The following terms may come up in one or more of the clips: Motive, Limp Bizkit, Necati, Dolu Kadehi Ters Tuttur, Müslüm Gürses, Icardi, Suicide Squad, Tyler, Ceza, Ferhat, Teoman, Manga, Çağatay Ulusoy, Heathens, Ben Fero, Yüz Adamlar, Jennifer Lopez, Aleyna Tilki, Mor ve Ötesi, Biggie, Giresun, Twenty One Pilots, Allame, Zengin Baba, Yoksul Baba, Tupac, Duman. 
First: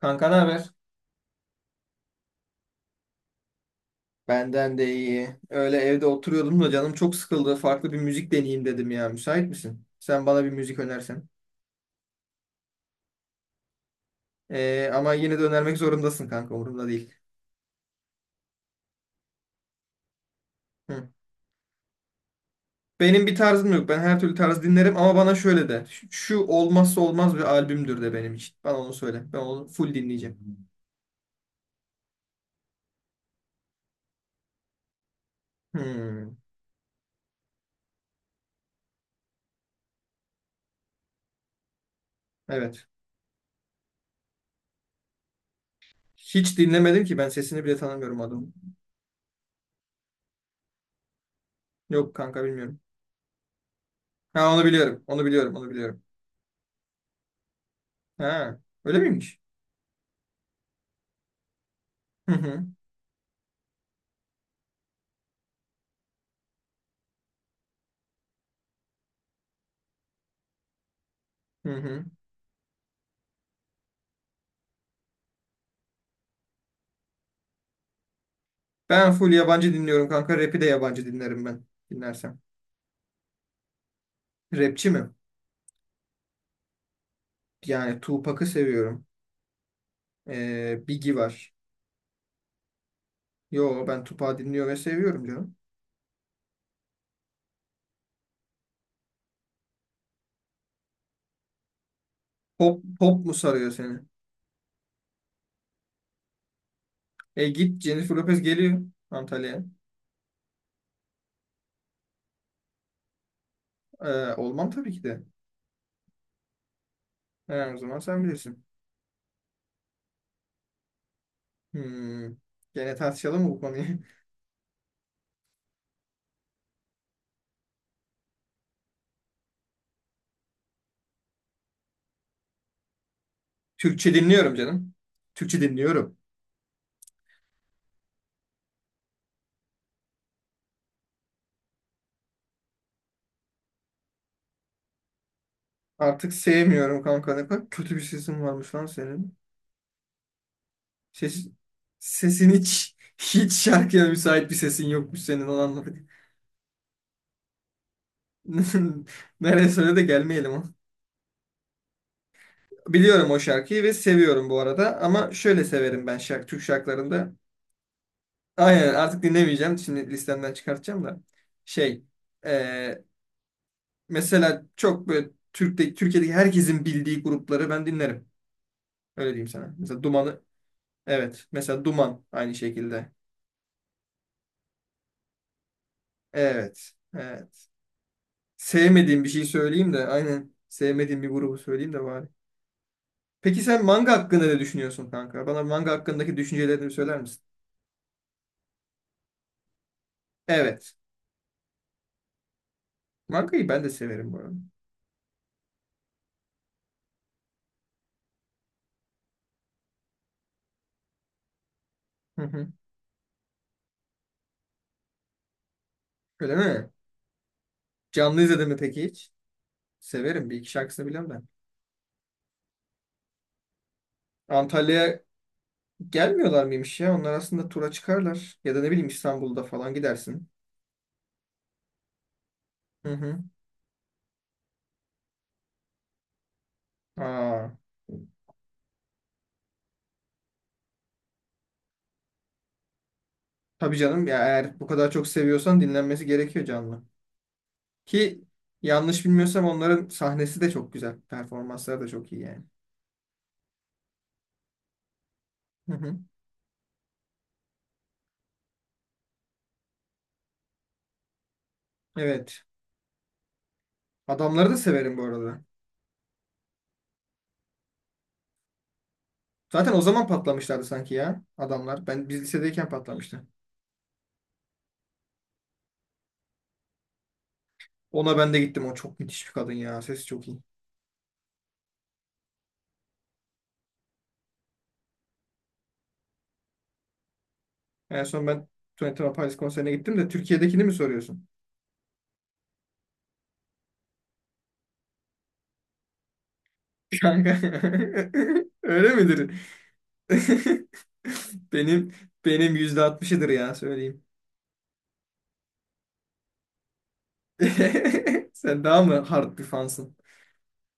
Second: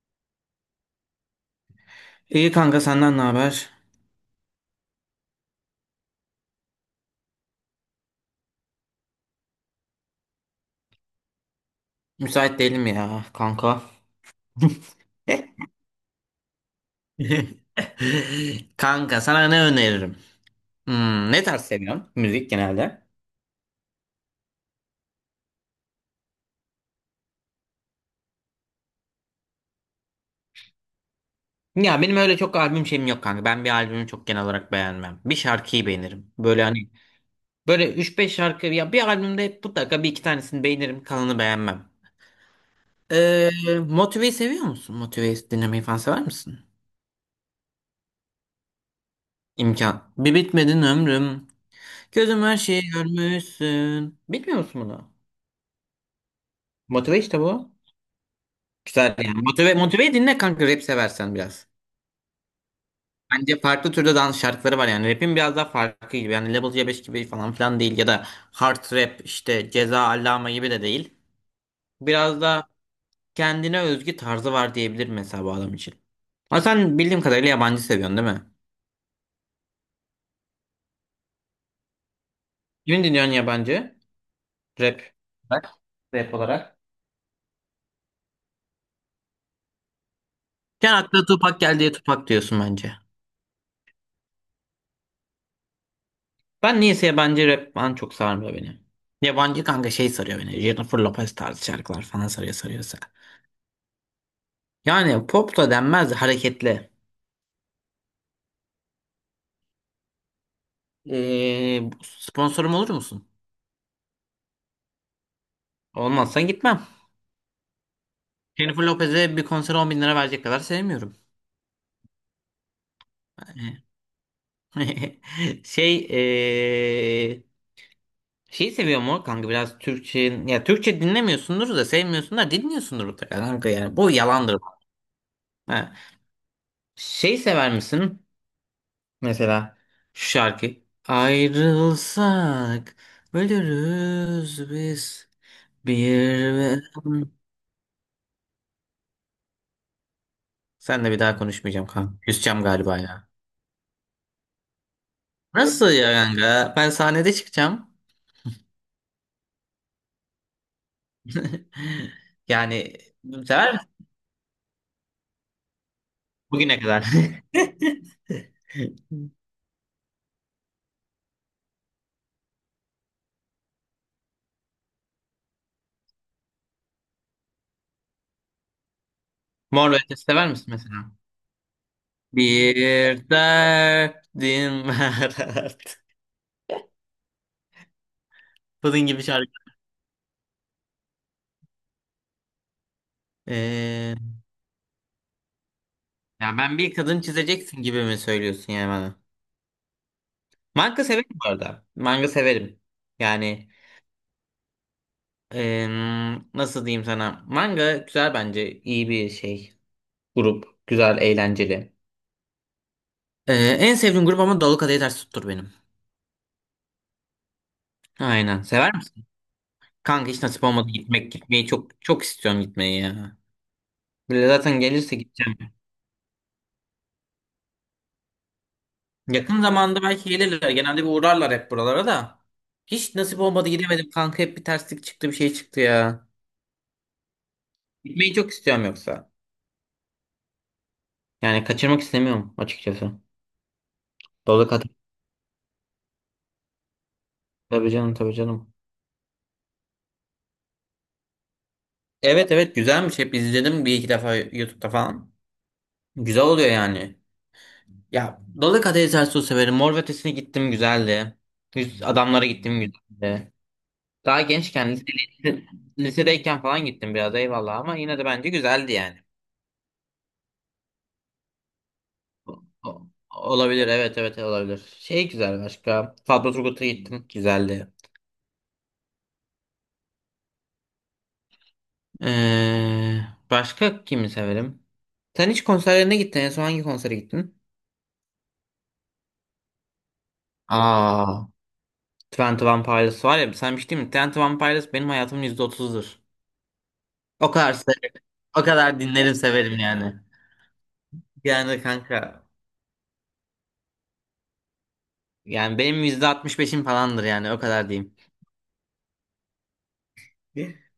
Kanka ne haber? İyi kanka, senden ne haber? Benden de iyi. Öyle evde oturuyordum da canım çok sıkıldı. Farklı bir müzik deneyeyim dedim ya. Müsait misin? Sen bana bir müzik önersen. Müsait değilim ya kanka. Ama yine de önermek zorundasın kanka. Umurumda değil. Kanka sana ne öneririm? Hı. Hmm, ne tarz seviyorsun müzik genelde? Benim bir tarzım yok. Ben her türlü tarz dinlerim ama bana şöyle de. Şu şu olmazsa olmaz bir albümdür de benim için. Bana onu söyle. Ben onu full dinleyeceğim. Ya benim öyle çok albüm şeyim yok kanka. Ben bir albümü çok genel olarak beğenmem. Bir şarkıyı Hmm. beğenirim. Böyle hani böyle üç beş şarkı, ya bir albümde hep mutlaka bir iki tanesini beğenirim, kalanı beğenmem. Evet. Ee, Motive'yi seviyor musun? Motive'yi dinlemeyi falan sever Hiç misin? dinlemedim ki. Ben sesini bile tanımıyorum adamın. İmkan. Bir bitmedin ömrüm. Yok Gözüm kanka her bilmiyorum. şeyi görmüşsün. Ha Bilmiyor onu musun biliyorum. bunu? Onu biliyorum. Onu biliyorum. Motive işte bu. Ha öyle Güzel yani. miymiş? Motive, motive dinle kanka, rap seversen biraz. Hı hı. Bence farklı türde dans şarkıları var yani. Rap'in biraz daha farklı gibi. Yani Level C5 gibi falan filan değil. Ya da hard rap işte, Ceza Allame gibi de değil. Hı hı. Biraz da kendine özgü tarzı var diyebilir mesela bu adam için. Ama sen bildiğim kadarıyla yabancı seviyorsun değil mi? Ben full yabancı dinliyorum kanka. Rap'i de yabancı dinlerim ben. Dinlersem. Kimin dinliyorsun yabancı? Rapçi Rap. mi? Bak. Rap olarak. Yani Tupac'ı seviyorum. Sen Biggie akla var. Tupac geldi diye Tupac diyorsun bence. Yo ben Tupac'ı dinliyor ve seviyorum canım. Ben niyeyse yabancı rap falan çok sarmıyor beni. Yabancı kanka şey sarıyor beni. Jennifer Lopez tarzı şarkılar falan sarıyor, Pop, sarıyorsa. pop mu sarıyor seni? Yani pop da denmez de hareketli. E git Jennifer Lopez geliyor Antalya'ya. Ee, sponsorum olur musun? Olmam tabii ki de. Olmazsan gitmem. He, o zaman sen bilirsin. Jennifer Lopez'e bir konsere 10 bin lira verecek kadar sevmiyorum. Hmm. Gene tartışalım mı bu konuyu? Şey şeyi seviyor mu kanka biraz Türkçe, ya Türkçe dinlemiyorsundur da sevmiyorsunlar dinliyorsundur mutlaka kanka, yani bu Türkçe dinliyorum yalandır. canım. Türkçe Ha. dinliyorum. Şey sever misin? Mesela şu şarkı. Ayrılsak ölürüz biz bir Artık ve... sevmiyorum kanka. Ne kadar kötü bir sesin varmış lan senin. Sen de, bir daha Ses, konuşmayacağım kanka. sesin Küseceğim hiç galiba ya. hiç şarkıya müsait bir sesin yokmuş senin onu Nasıl anladık. ya kanka? Ben sahnede çıkacağım. Nereye söyle de gelmeyelim o. Yani Biliyorum o sever şarkıyı misin? ve seviyorum bu arada ama şöyle severim ben şarkı, Türk Bugüne kadar. şarkılarında. Aynen artık dinlemeyeceğim. Şimdi listemden çıkartacağım da. Şey e, mesela çok böyle Türkiye'deki herkesin bildiği grupları ben dinlerim. Öyle diyeyim sana. Mor ve Mesela Ötesi Duman'ı sever misin mesela? evet. Mesela Duman aynı Bir şekilde. derdim var. artık. Evet. Evet. Bunun gibi Sevmediğim bir şey şarkı. söyleyeyim de aynen sevmediğim bir grubu söyleyeyim de bari. Peki sen manga Ee, hakkında ne düşünüyorsun kanka? Bana manga hakkındaki ya ben düşüncelerini bir söyler kadın misin? çizeceksin gibi mi söylüyorsun yani bana? Evet. Manga severim bu arada. Manga severim. Mangayı Yani ben de severim bu arada. Nasıl diyeyim sana? Manga güzel bence. İyi bir şey. Grup. Güzel, eğlenceli. Hı hı. Ee, en sevdiğim grup ama Dolu Kadehi Ters Tuttur benim. Öyle mi? Canlı Aynen. izledin mi Sever peki misin? hiç? Kanka hiç Severim. Bir nasip iki olmadı şarkısını biliyorum gitmek. ben. Gitmeyi çok çok istiyorum, gitmeyi ya. Böyle zaten gelirse Antalya'ya gideceğim. gelmiyorlar mıymış ya? Onlar aslında tura çıkarlar. Ya da ne bileyim Yakın İstanbul'da falan zamanda belki gidersin. gelirler. Genelde bir uğrarlar hep buralara da. Hı Hiç hı. nasip olmadı, gidemedim kanka. Hep bir terslik çıktı, bir şey çıktı ya. Aa, Gitmeyi çok istiyorum yoksa. Yani kaçırmak istemiyorum açıkçası. tabii canım ya Dolu eğer bu kadar çok seviyorsan dinlenmesi gerekiyor canlı. Tabii canım, tabii Ki canım. yanlış bilmiyorsam onların sahnesi de çok güzel. Performansları da çok iyi Evet, yani. evet, güzelmiş. Hep izledim bir iki defa YouTube'da falan. Hı hı. Güzel oluyor yani. Ya Dolu Kadehi Ters severim. Mor ve Ötesi'ne gittim, güzeldi. Yüz Adamlara Evet. gittim, güzeldi. Daha Adamları da gençken severim bu lise- arada. lisedeyken falan gittim biraz, eyvallah, ama yine de bence güzeldi yani. Zaten o zaman patlamışlardı sanki ya adamlar. Biz O- lisedeyken o- patlamıştı. Olabilir, evet evet olabilir. Şey güzel, başka. Fatma Turgut'a gittim, güzeldi. Ona ben de gittim. O çok müthiş bir kadın ya. Sesi çok iyi. Ee, başka kimi severim? Sen hiç konserlerine gittin, en son hangi konsere gittin? En son ben Twenty One Pilots konserine gittim de Türkiye'dekini mi soruyorsun? Aa. Twenty One Pilots var ya, sen bir şey diyeyim mi? Twenty One Pilots benim hayatımın %30'udur. Kanka. O kadar se- o kadar Öyle dinlerim midir? severim yani. Yani Benim kanka, benim %60'ıdır ya söyleyeyim. yani benim %65'im falandır yani, o kadar diyeyim. Sen daha mı hard bir fansın?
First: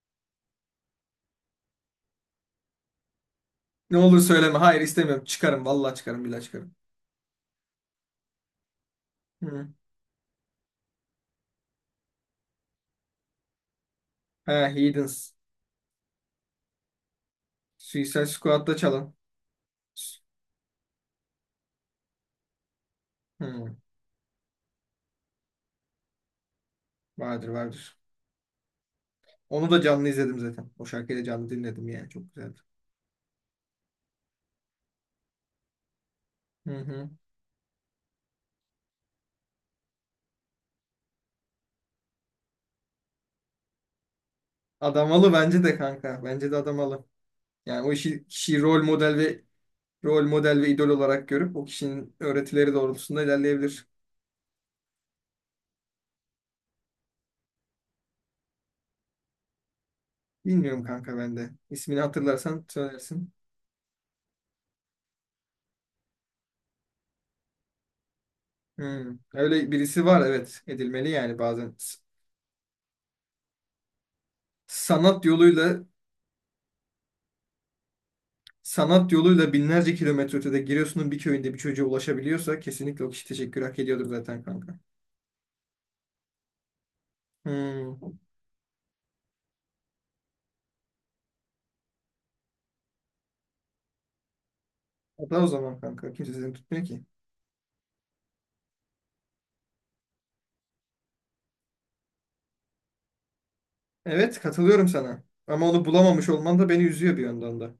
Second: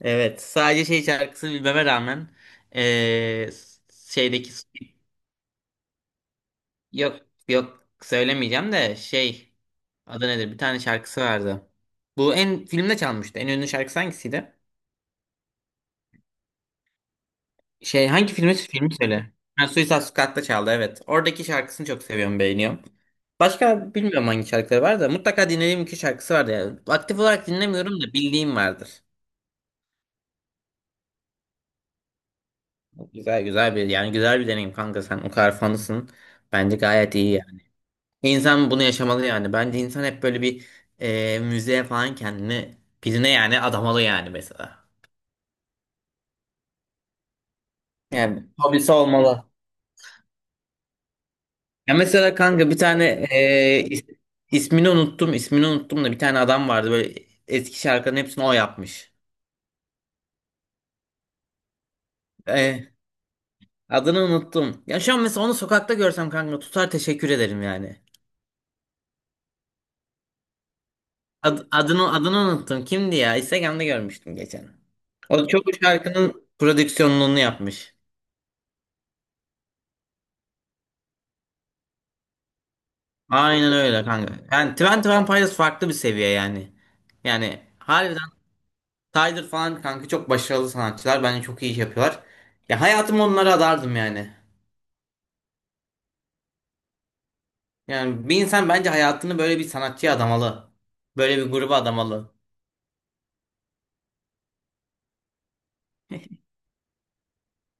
Evet, sadece şey şarkısı bilmeme rağmen, eee, Ne olur şeydeki, söyleme. Hayır istemiyorum. Çıkarım. Vallahi çıkarım. Billahi çıkarım. yok yok, söylemeyeceğim de şey, Hı. adı nedir, bir tane şarkısı vardı. Bu filmde çalmıştı. En ünlü şarkısı He, hangisiydi? Heathens. Şey Suicide hangi filmi Squad'da filmi çalan. söyle. Ha, Suicide Squad'da çaldı, evet. Oradaki şarkısını çok seviyorum, beğeniyorum. Hı. Başka bilmiyorum hangi şarkıları var da mutlaka dinlediğim iki şarkısı vardı yani. Aktif olarak Vardır vardır. dinlemiyorum da bildiğim vardır. Onu da canlı izledim zaten. O şarkıyı da canlı dinledim yani. Çok güzeldi. Güzel güzel bir, yani güzel bir deneyim kanka, sen o kadar fanısın. Hı Bence hı. gayet iyi yani. İnsan bunu yaşamalı yani. Bence insan hep böyle bir müzeye falan kendini, birine yani adamalı yani mesela. Adamalı bence de kanka. Bence de adamalı. Yani o işi, Yani kişiyi hobisi olmalı. rol model ve idol olarak görüp o Ya kişinin mesela kanka öğretileri bir tane doğrultusunda e, ilerleyebilir. is- ismini unuttum, ismini unuttum da, bir tane adam vardı böyle, eski şarkıların hepsini o yapmış. Bilmiyorum kanka ben de. İsmini hatırlarsan E, söylersin. adını unuttum. Ya şu an mesela onu sokakta görsem kanka tutar teşekkür ederim yani. Hı. Öyle birisi var evet. Edilmeli yani Ad- bazen. Adını adını unuttum. Kimdi ya? Instagram'da görmüştüm geçen. Sanat O da çok bu yoluyla şarkının prodüksiyonluğunu yapmış. Sanat yoluyla binlerce kilometre ötede Giresun'un bir köyünde bir çocuğa ulaşabiliyorsa kesinlikle o kişi teşekkür Aynen hak öyle ediyordur kanka. zaten Yani kanka. Twenty One Pilots farklı bir seviye yani. Yani Hmm. harbiden Tyler falan kanka, çok başarılı sanatçılar. Bence çok iyi iş yapıyorlar. Ya hayatımı onlara adardım yani. Hatta o zaman kanka. Kimse seni tutmuyor ki. Yani bir insan bence hayatını böyle bir sanatçıya adamalı. Böyle bir gruba adamalı. Evet katılıyorum sana. Ama onu bulamamış olman da beni üzüyor bir yandan da.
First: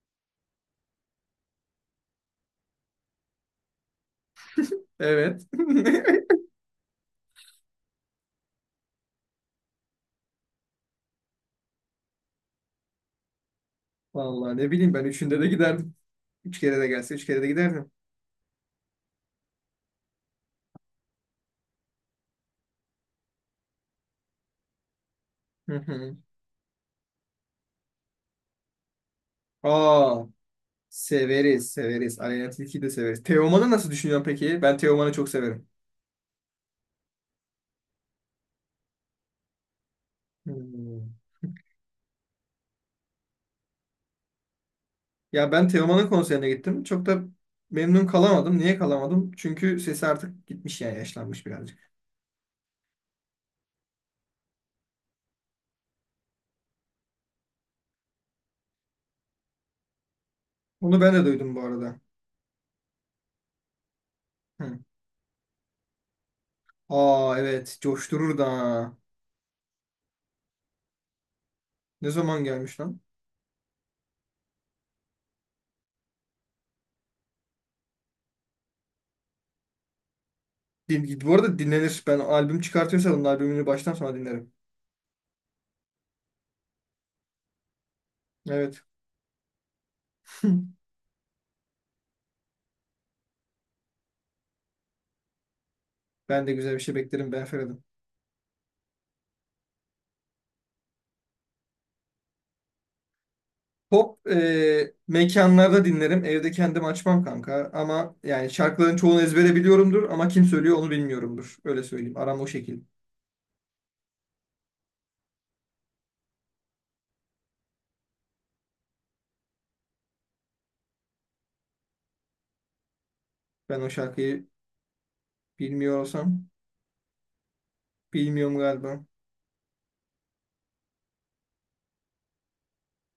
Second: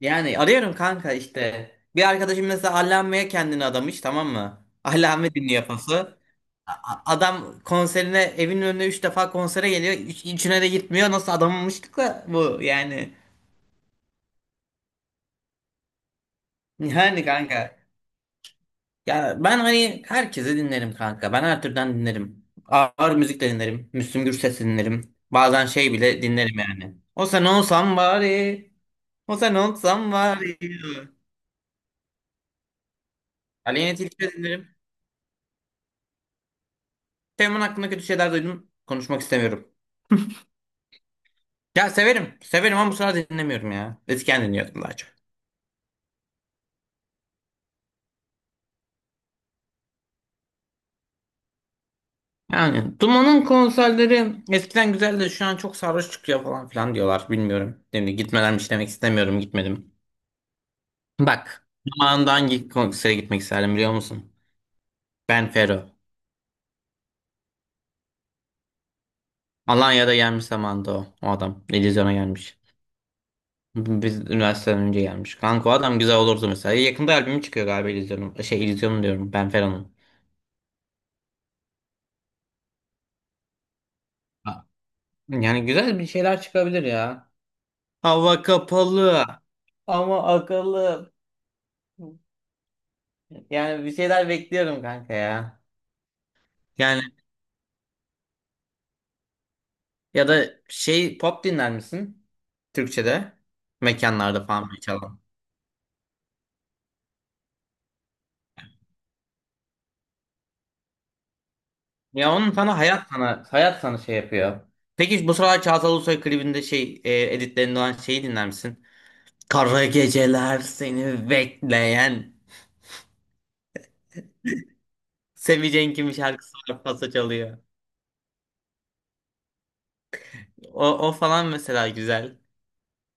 Yani arıyorum kanka işte. Bir arkadaşım mesela Allame'ye kendini adamış, tamam mı? Allame Evet. dinliyor pası. Adam konserine, evinin önüne 3 defa konsere geliyor. Üçüne de gitmiyor. Nasıl adamamıştık da bu yani. Vallahi ne bileyim ben üçünde de giderdim. Üç kere de gelse Yani üç kere de kanka. giderdim. Ya ben hani herkese dinlerim kanka. Ben her türden dinlerim. Ağır müzik de dinlerim. Müslüm Gürses dinlerim. Bazen Hı şey hı. bile dinlerim yani. O sen olsam bari. Hosen olsam Aa, var ya. severiz severiz. Aleyna Tilki'yi de severiz. Teoman'ı nasıl Aleyhine düşünüyorsun Tilki'yi peki? dinlerim. Ben Teoman'ı çok severim. Teoman hakkında kötü şeyler duydum. Konuşmak istemiyorum. Hmm. Ya severim. Severim ama bu sıralar dinlemiyorum ya. Eskiden dinliyordum daha çok. Ya ben Teoman'ın konserine gittim. Çok da memnun kalamadım. Niye kalamadım? Çünkü sesi artık gitmiş yani yaşlanmış birazcık. Yani Duman'ın konserleri eskiden güzeldi. Şu an çok sarhoş çıkıyor falan filan diyorlar. Bilmiyorum. Şimdi gitmelermiş demek istemiyorum. Gitmedim. Onu ben de duydum bu Bak. arada. Zamanında hangi konsere gitmek isterdim biliyor musun? Hı. Ben Fero. Aa evet coşturur da. Alanya'da gelmiş zamanında o. O adam. Ne İllüzyona zaman gelmiş. gelmiş lan? Biz üniversiteden önce gelmiş. Kanka o adam güzel olurdu mesela. Yakında albümü çıkıyor galiba İllüzyon'un. Şey İllüzyon'un diyorum, Ben Fero'nun. Bu arada dinlenir. Ben albüm çıkartıyorsa onun albümünü baştan sona dinlerim. Ha, yani güzel bir şeyler çıkabilir ya. Hava Evet. kapalı ama akıllı. Yani bir şeyler bekliyorum kanka ya. Ben de güzel bir şey Yani beklerim ben Ferhat'ım. ya da şey, pop dinler misin Türkçe'de? Pop Mekanlarda falan bir e, çalan. mekanlarda dinlerim. Evde kendim açmam kanka. Ama yani şarkıların çoğunu ezbere biliyorumdur ama kim söylüyor onu bilmiyorumdur. Öyle söyleyeyim. Ya Aram o onun sana şekil. hayat, sana hayat, sana şey yapıyor. Peki bu sıralar Çağatay Ulusoy klibinde, şey editlerinde olan şeyi dinler misin? Kara geceler seni bekleyen. Ben o şarkıyı Seveceğin bilmiyor kimi olsam. şarkısı var, pasa çalıyor. Bilmiyorum galiba. O falan mesela güzel.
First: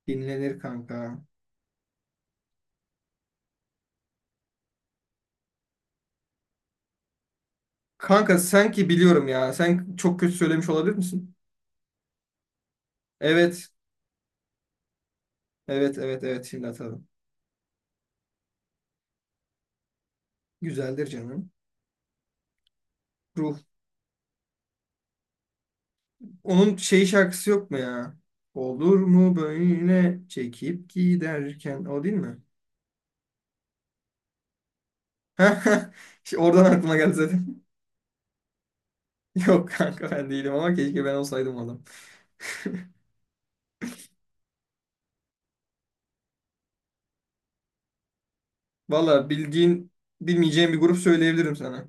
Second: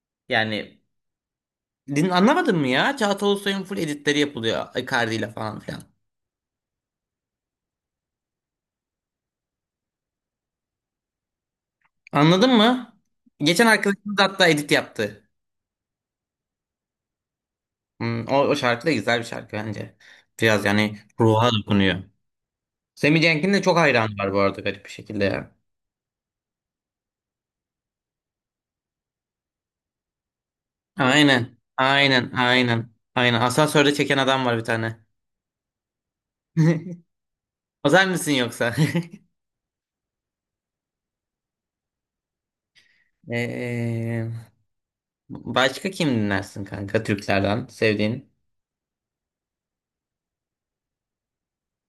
Dinlenir Yani kanka. Anlamadın mı ya? Çağatay Ulusoy'un full editleri yapılıyor, Icardi ile falan filan. Kanka sanki biliyorum ya. Sen çok kötü söylemiş olabilir misin? Anladın mı? Geçen Evet. arkadaşımız hatta edit yaptı. Evet evet evet şimdi atalım. O şarkı da güzel bir şarkı bence. Biraz yani Güzeldir ruha canım. dokunuyor. Semih Cenk'in Ruh. de çok hayranı var bu arada, garip bir şekilde ya. Onun şey şarkısı yok mu ya? Olur mu böyle çekip Aynen. giderken. O değil Aynen. mi? Aynen. Aynen. Asansörde çeken adam var bir tane. İşte oradan aklıma geldi zaten. Özel misin yoksa? Yok kanka ben değilim ama keşke ben olsaydım o adam. Ee, başka kim dinlersin kanka, Türklerden sevdiğin? Valla bildiğin bilmeyeceğim bir grup söyleyebilirim sana.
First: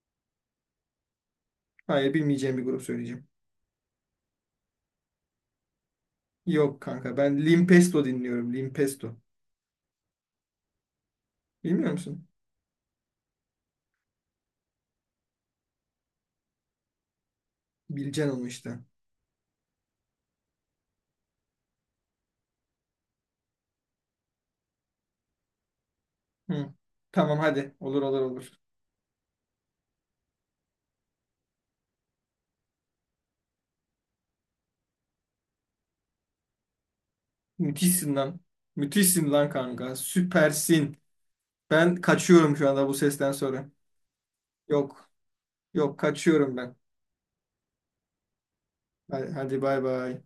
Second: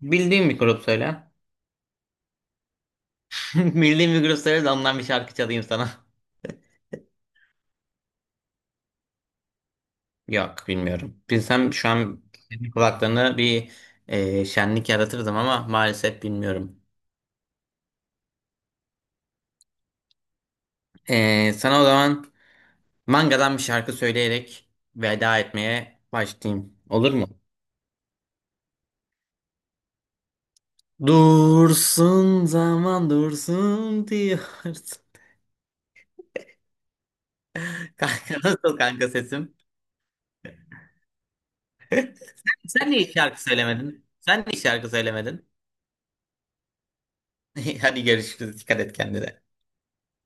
Bildiğin bir grup söyle. Hayır bilmeyeceğim bir grup söyleyeceğim. Bildiğin bir grup söyle de ondan bir şarkı çalayım sana. Yok kanka ben Limp Bizkit dinliyorum. Limp Bizkit. Yok, bilmiyorum. Bilsem şu Bilmiyor an musun? senin kulaklarına bir şenlik yaratırdım ama maalesef bilmiyorum. Bileceksin onu işte. Sana o zaman mangadan bir şarkı söyleyerek veda etmeye Hı. başlayayım. Olur mu? Tamam hadi. Olur olur olur. Dursun zaman dursun diyorsun. Müthişsin Kanka lan. nasıl kanka Müthişsin lan sesim? kanka. Süpersin. Ben kaçıyorum şu anda Sen bu niye sesten şarkı sonra. söylemedin? Sen niye şarkı Yok. söylemedin? Yok kaçıyorum ben. Hadi görüşürüz. Dikkat et Hadi, kendine. hadi bay bay.